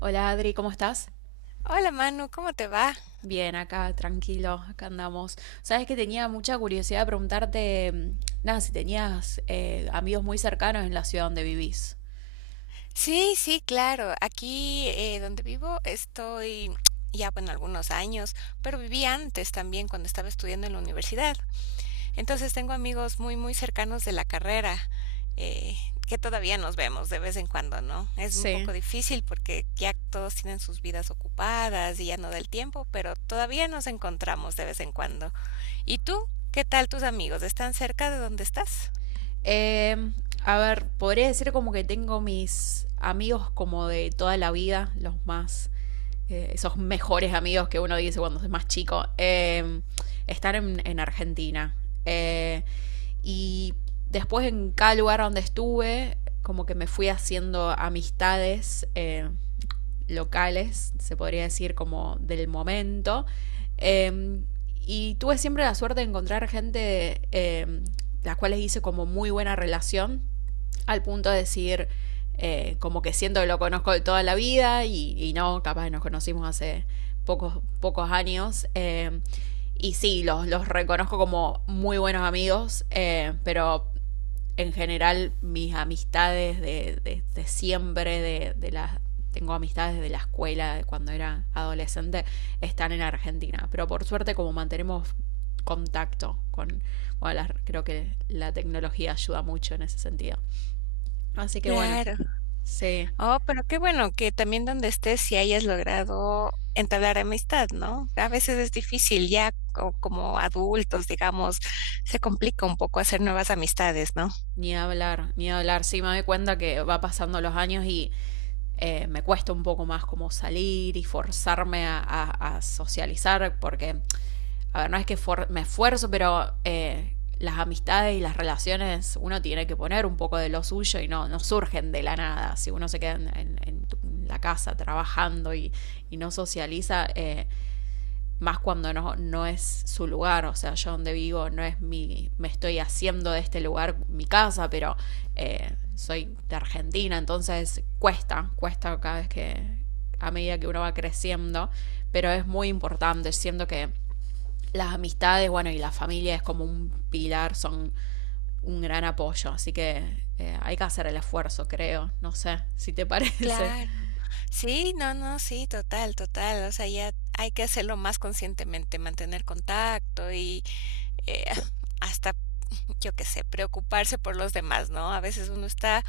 Hola Adri, ¿cómo estás? Hola Manu, ¿cómo te va? Bien, acá tranquilo, acá andamos. Sabes que tenía mucha curiosidad de preguntarte, nada, si tenías amigos muy cercanos en la ciudad donde vivís. Sí, sí, claro. Aquí donde vivo estoy ya, bueno, algunos años, pero viví antes también cuando estaba estudiando en la universidad. Entonces tengo amigos muy cercanos de la carrera, eh, que todavía nos vemos de vez en cuando, ¿no? Es un Sí. poco difícil porque ya todos tienen sus vidas ocupadas y ya no del tiempo, pero todavía nos encontramos de vez en cuando. ¿Y tú? ¿Qué tal tus amigos? ¿Están cerca de donde estás? Eh, a ver, podría decir como que tengo mis amigos como de toda la vida, los más, esos mejores amigos que uno dice cuando es más chico, están en Argentina. Eh, y después en cada lugar donde estuve, como que me fui haciendo amistades, locales, se podría decir, como del momento. Eh, y tuve siempre la suerte de encontrar gente, las cuales hice como muy buena relación, al punto de decir, como que siento que lo conozco de toda la vida y no, capaz nos conocimos hace pocos años. Y sí, los reconozco como muy buenos amigos, pero en general mis amistades de siempre, de las tengo amistades de la escuela, de cuando era adolescente, están en Argentina. Pero por suerte, como mantenemos contacto con, bueno, creo que la tecnología ayuda mucho en ese sentido. Así que bueno, Claro. sí. Oh, pero qué bueno que también donde estés, si hayas logrado entablar amistad, ¿no? A veces es difícil ya como adultos, digamos, se complica un poco hacer nuevas amistades, ¿no? Ni hablar, ni hablar. Sí, me doy cuenta que va pasando los años y me cuesta un poco más como salir y forzarme a socializar porque, a ver, no es que me esfuerzo, pero las amistades y las relaciones uno tiene que poner un poco de lo suyo y no surgen de la nada. Si uno se queda en la casa trabajando y no socializa, más cuando no es su lugar, o sea, yo donde vivo no es me estoy haciendo de este lugar mi casa, pero soy de Argentina, entonces cuesta cada vez que, a medida que uno va creciendo, pero es muy importante, siento que las amistades, bueno, y la familia es como un pilar, son un gran apoyo, así que hay que hacer el esfuerzo, creo, no sé si te parece. Claro, sí, no, no, sí, total, total. O sea, ya hay que hacerlo más conscientemente, mantener contacto y eh, hasta, yo qué sé, preocuparse por los demás, ¿no? A veces uno está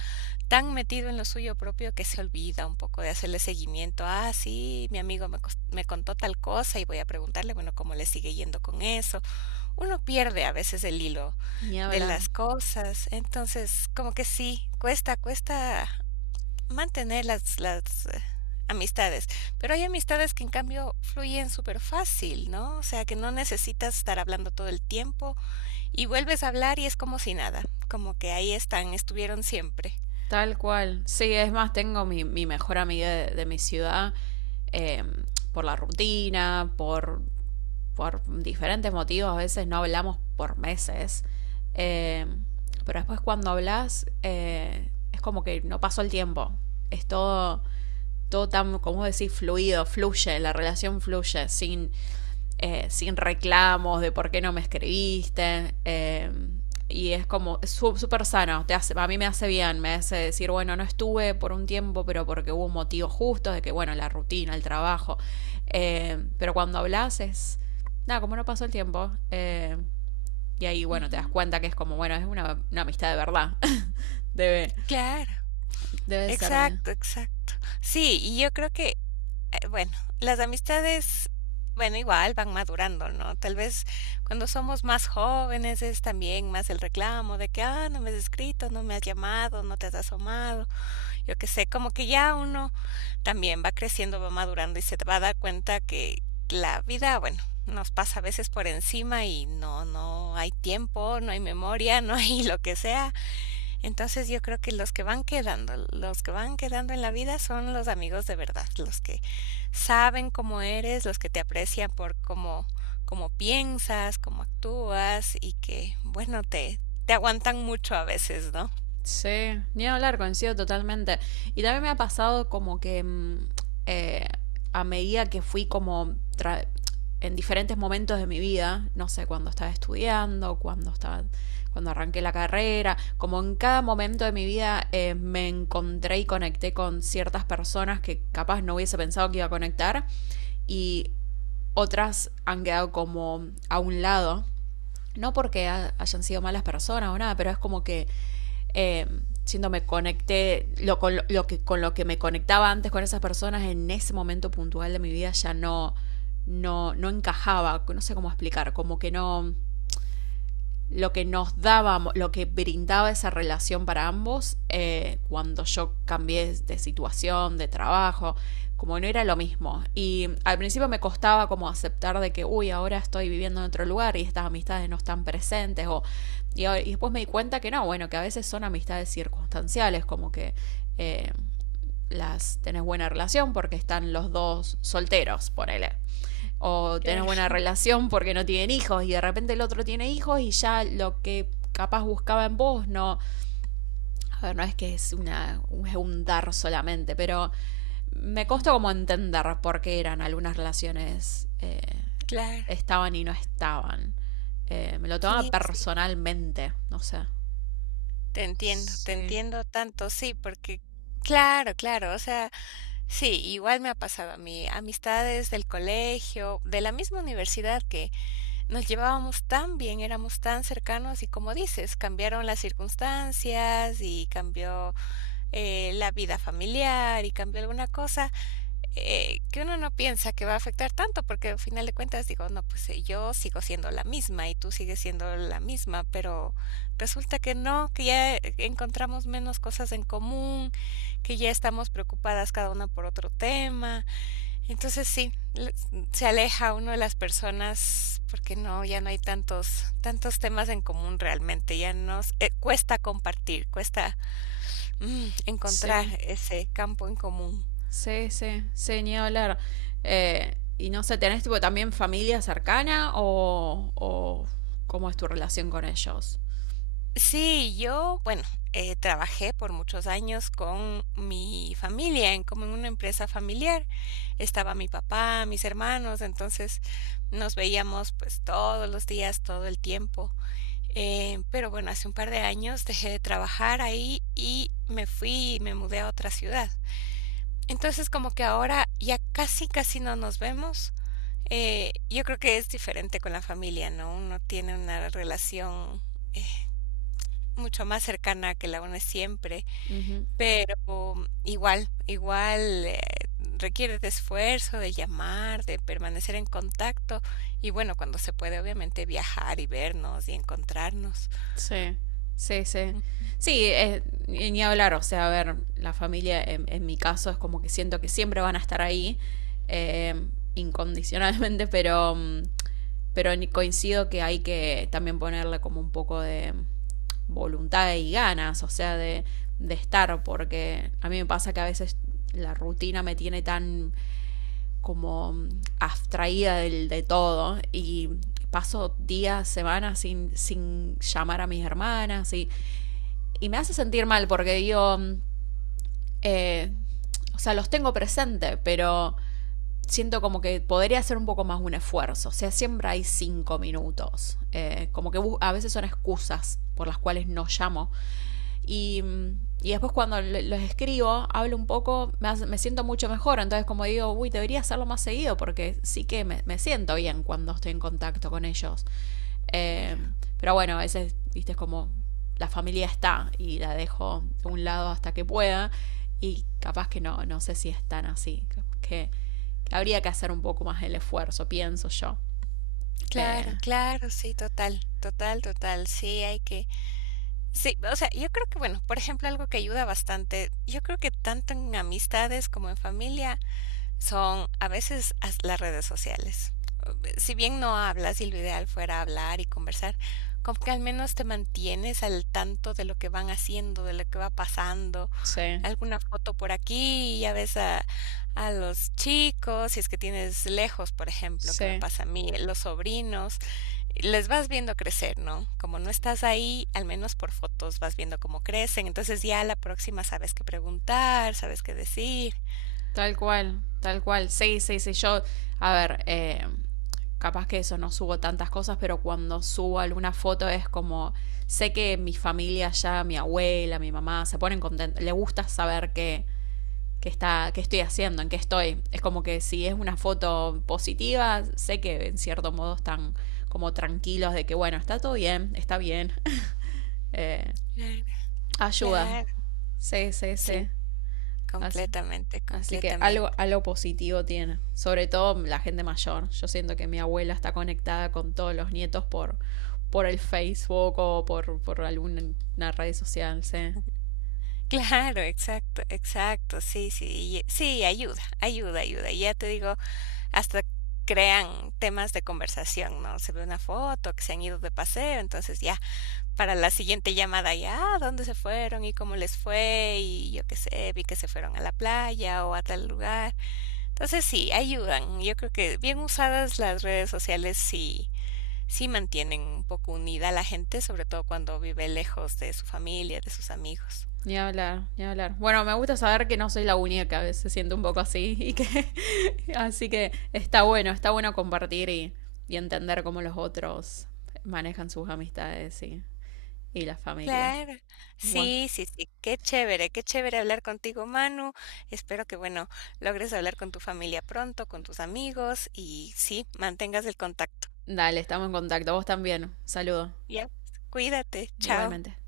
tan metido en lo suyo propio que se olvida un poco de hacerle seguimiento. Ah, sí, mi amigo me contó tal cosa y voy a preguntarle, bueno, cómo le sigue yendo con eso. Uno pierde a veces el hilo Ni de hablar. las cosas, entonces como que sí, cuesta, cuesta mantener las amistades, pero hay amistades que en cambio fluyen súper fácil, ¿no? O sea, que no necesitas estar hablando todo el tiempo y vuelves a hablar y es como si nada, como que ahí están, estuvieron siempre. Tal cual. Sí, es más, tengo mi mejor amiga de mi ciudad, eh, por la rutina, por diferentes motivos. A veces no hablamos por meses. Eh, pero después cuando hablas, es como que no pasó el tiempo. Es todo tan, como decir, fluido, fluye, la relación fluye, sin reclamos de por qué no me escribiste. Y es como es súper sano, te hace, a mí me hace bien, me hace decir, bueno, no estuve por un tiempo, pero porque hubo un motivo justo, de que, bueno, la rutina, el trabajo. Pero cuando hablas es, nada, como no pasó el tiempo. Y ahí, bueno, te das Ujú. cuenta que es como, bueno, es una amistad de verdad. debe, Claro, debe ser. exacto, exacto. Sí, y yo creo que, bueno, las amistades, bueno, igual van madurando, ¿no? Tal vez cuando somos más jóvenes es también más el reclamo de que, ah, no me has escrito, no me has llamado, no te has asomado, yo qué sé, como que ya uno también va creciendo, va madurando y se va a dar cuenta que la vida, bueno, nos pasa a veces por encima y no, no hay tiempo, no hay memoria, no hay lo que sea. Entonces yo creo que los que van quedando, los que van quedando en la vida son los amigos de verdad, los que saben cómo eres, los que te aprecian por cómo, cómo piensas, cómo actúas y que, bueno, te aguantan mucho a veces, ¿no? Sí, ni hablar, coincido totalmente. Y también me ha pasado como que eh, a medida que fui como en diferentes momentos de mi vida, no sé, cuando estaba estudiando, cuando arranqué la carrera, como en cada momento de mi vida me encontré y conecté con ciertas personas que capaz no hubiese pensado que iba a conectar y otras han quedado como a un lado. No porque hayan sido malas personas o nada, pero es como que eh, siendo me conecté, lo, con, lo que, con lo que me conectaba antes con esas personas en ese momento puntual de mi vida ya no encajaba, no sé cómo explicar, como que no, lo que nos daba, lo que brindaba esa relación para ambos, cuando yo cambié de situación, de trabajo, como no era lo mismo. Y al principio me costaba como aceptar de que, uy, ahora estoy viviendo en otro lugar y estas amistades no están presentes. Y después me di cuenta que no, bueno, que a veces son amistades circunstanciales, como que eh, las tenés buena relación porque están los dos solteros, ponele, o tenés Claro. buena relación porque no tienen hijos y de repente el otro tiene hijos y ya lo que capaz buscaba en vos no, a ver, no es que es una es un dar solamente, pero me Ujú, costó como entender por qué eran algunas relaciones, claro, estaban y no estaban. Me lo tomaba sí, sí, personalmente, no sé. Te Sí. entiendo tanto, sí, porque claro, claro, o sea, sí, igual me ha pasado a mí, amistades del colegio, de la misma universidad que nos llevábamos tan bien, éramos tan cercanos y como dices, cambiaron las circunstancias y cambió la vida familiar y cambió alguna cosa que uno no piensa que va a afectar tanto, porque al final de cuentas digo, no, pues yo sigo siendo la misma y tú sigues siendo la misma, pero resulta que no, que ya encontramos menos cosas en común, que ya estamos preocupadas cada una por otro tema. Entonces sí, se aleja uno de las personas porque no, ya no hay tantos, tantos temas en común realmente, ya nos cuesta compartir, cuesta encontrar Sí. ese campo en común. Sí, sí, sí, ni hablar. Y no sé, ¿tenés tipo también familia cercana o cómo es tu relación con ellos? Sí, yo, bueno, trabajé por muchos años con mi familia, en, como en una empresa familiar. Estaba mi papá, mis hermanos, entonces nos veíamos pues todos los días, todo el tiempo. Pero bueno, hace un par de años dejé de trabajar ahí y me fui y me mudé a otra ciudad. Entonces, como que ahora ya casi, casi no nos vemos. Yo creo que es diferente con la familia, ¿no? Uno tiene una relación eh, mucho más cercana que la une siempre, Ujú. pero igual, requiere de esfuerzo, de llamar, de permanecer en contacto y bueno, cuando se puede, obviamente viajar y vernos y encontrarnos. Sí, sí, sí. Sí, ni hablar, o sea, a ver, la familia en mi caso es como que siento que siempre van a estar ahí, eh, incondicionalmente, pero, coincido que hay que también ponerle como un poco de voluntad y ganas, o sea, de estar, porque a mí me pasa que a veces la rutina me tiene tan como abstraída del, de todo y paso días, semanas sin llamar a mis hermanas y me hace sentir mal porque digo, eh, o sea, los tengo presente, pero siento como que podría hacer un poco más un esfuerzo. O sea, siempre hay 5 minutos. Como que a veces son excusas por las cuales no llamo y, y después cuando los escribo, hablo un poco, me siento mucho mejor. Entonces como digo, uy, debería hacerlo más seguido porque sí que me siento bien cuando estoy en contacto con ellos. Eh, Claro. pero bueno, a veces, viste, es como la familia está y la dejo de un lado hasta que pueda y capaz que no, no sé si es tan así. Que, que habría que hacer un poco más el esfuerzo, pienso yo. Eh, Claro, claro, sí, total, total, total. Sí, hay que, sí, o sea, yo creo que, bueno, por ejemplo, algo que ayuda bastante, yo creo que tanto en amistades como en familia, son a veces las redes sociales. Si bien no hablas y lo ideal fuera hablar y conversar, como que al menos te mantienes al tanto de lo que van haciendo, de lo que va pasando, sí, alguna foto por aquí, a los chicos, si es que tienes lejos, por ejemplo, que me sí. pasa a mí, los sobrinos, les vas viendo crecer, ¿no? Como no estás ahí, al menos por fotos vas viendo cómo crecen, entonces ya a la próxima sabes qué preguntar, sabes qué decir. Tal cual, tal cual. Sí, sí, sí. Yo, a ver, capaz que eso no subo tantas cosas, pero cuando subo alguna foto es como, sé que mi familia ya, mi abuela, mi mamá, se ponen contentos. Le gusta saber que está, qué estoy haciendo, en qué estoy. Es como que si es una foto positiva, sé que en cierto modo están como tranquilos de que, bueno, está todo bien, está bien. Eh, Claro. Ayuda. Claro. Sí, sí, Sí, sí. Así, completamente, Así que completamente. algo, algo positivo tiene. Sobre todo la gente mayor. Yo siento que mi abuela está conectada con todos los nietos por el Facebook o por alguna red social, sí. Claro, exacto, exacto. Sí, sí, sí, ayuda, ayuda, ayuda. Y ya te digo, hasta crean temas de conversación, ¿no? Se ve una foto que se han ido de paseo, entonces ya para la siguiente llamada ya, "Ah, ¿dónde se fueron y cómo les fue? Y yo qué sé, vi que se fueron a la playa o a tal lugar." Entonces sí, ayudan. Yo creo que bien usadas las redes sociales sí mantienen un poco unida a la gente, sobre todo cuando vive lejos de su familia, de sus amigos. Ni hablar, ni hablar. Bueno, me gusta saber que no soy la única, que a veces siento un poco así y que así que está bueno compartir y entender cómo los otros manejan sus amistades y la familia. Claro, Bueno, sí, sí, sí, qué chévere hablar contigo, Manu. Espero que, bueno, logres hablar con tu familia pronto, con tus amigos y sí, mantengas el contacto. dale, estamos en contacto. Vos también. Saludo. Ya, pues, cuídate, chao. Igualmente.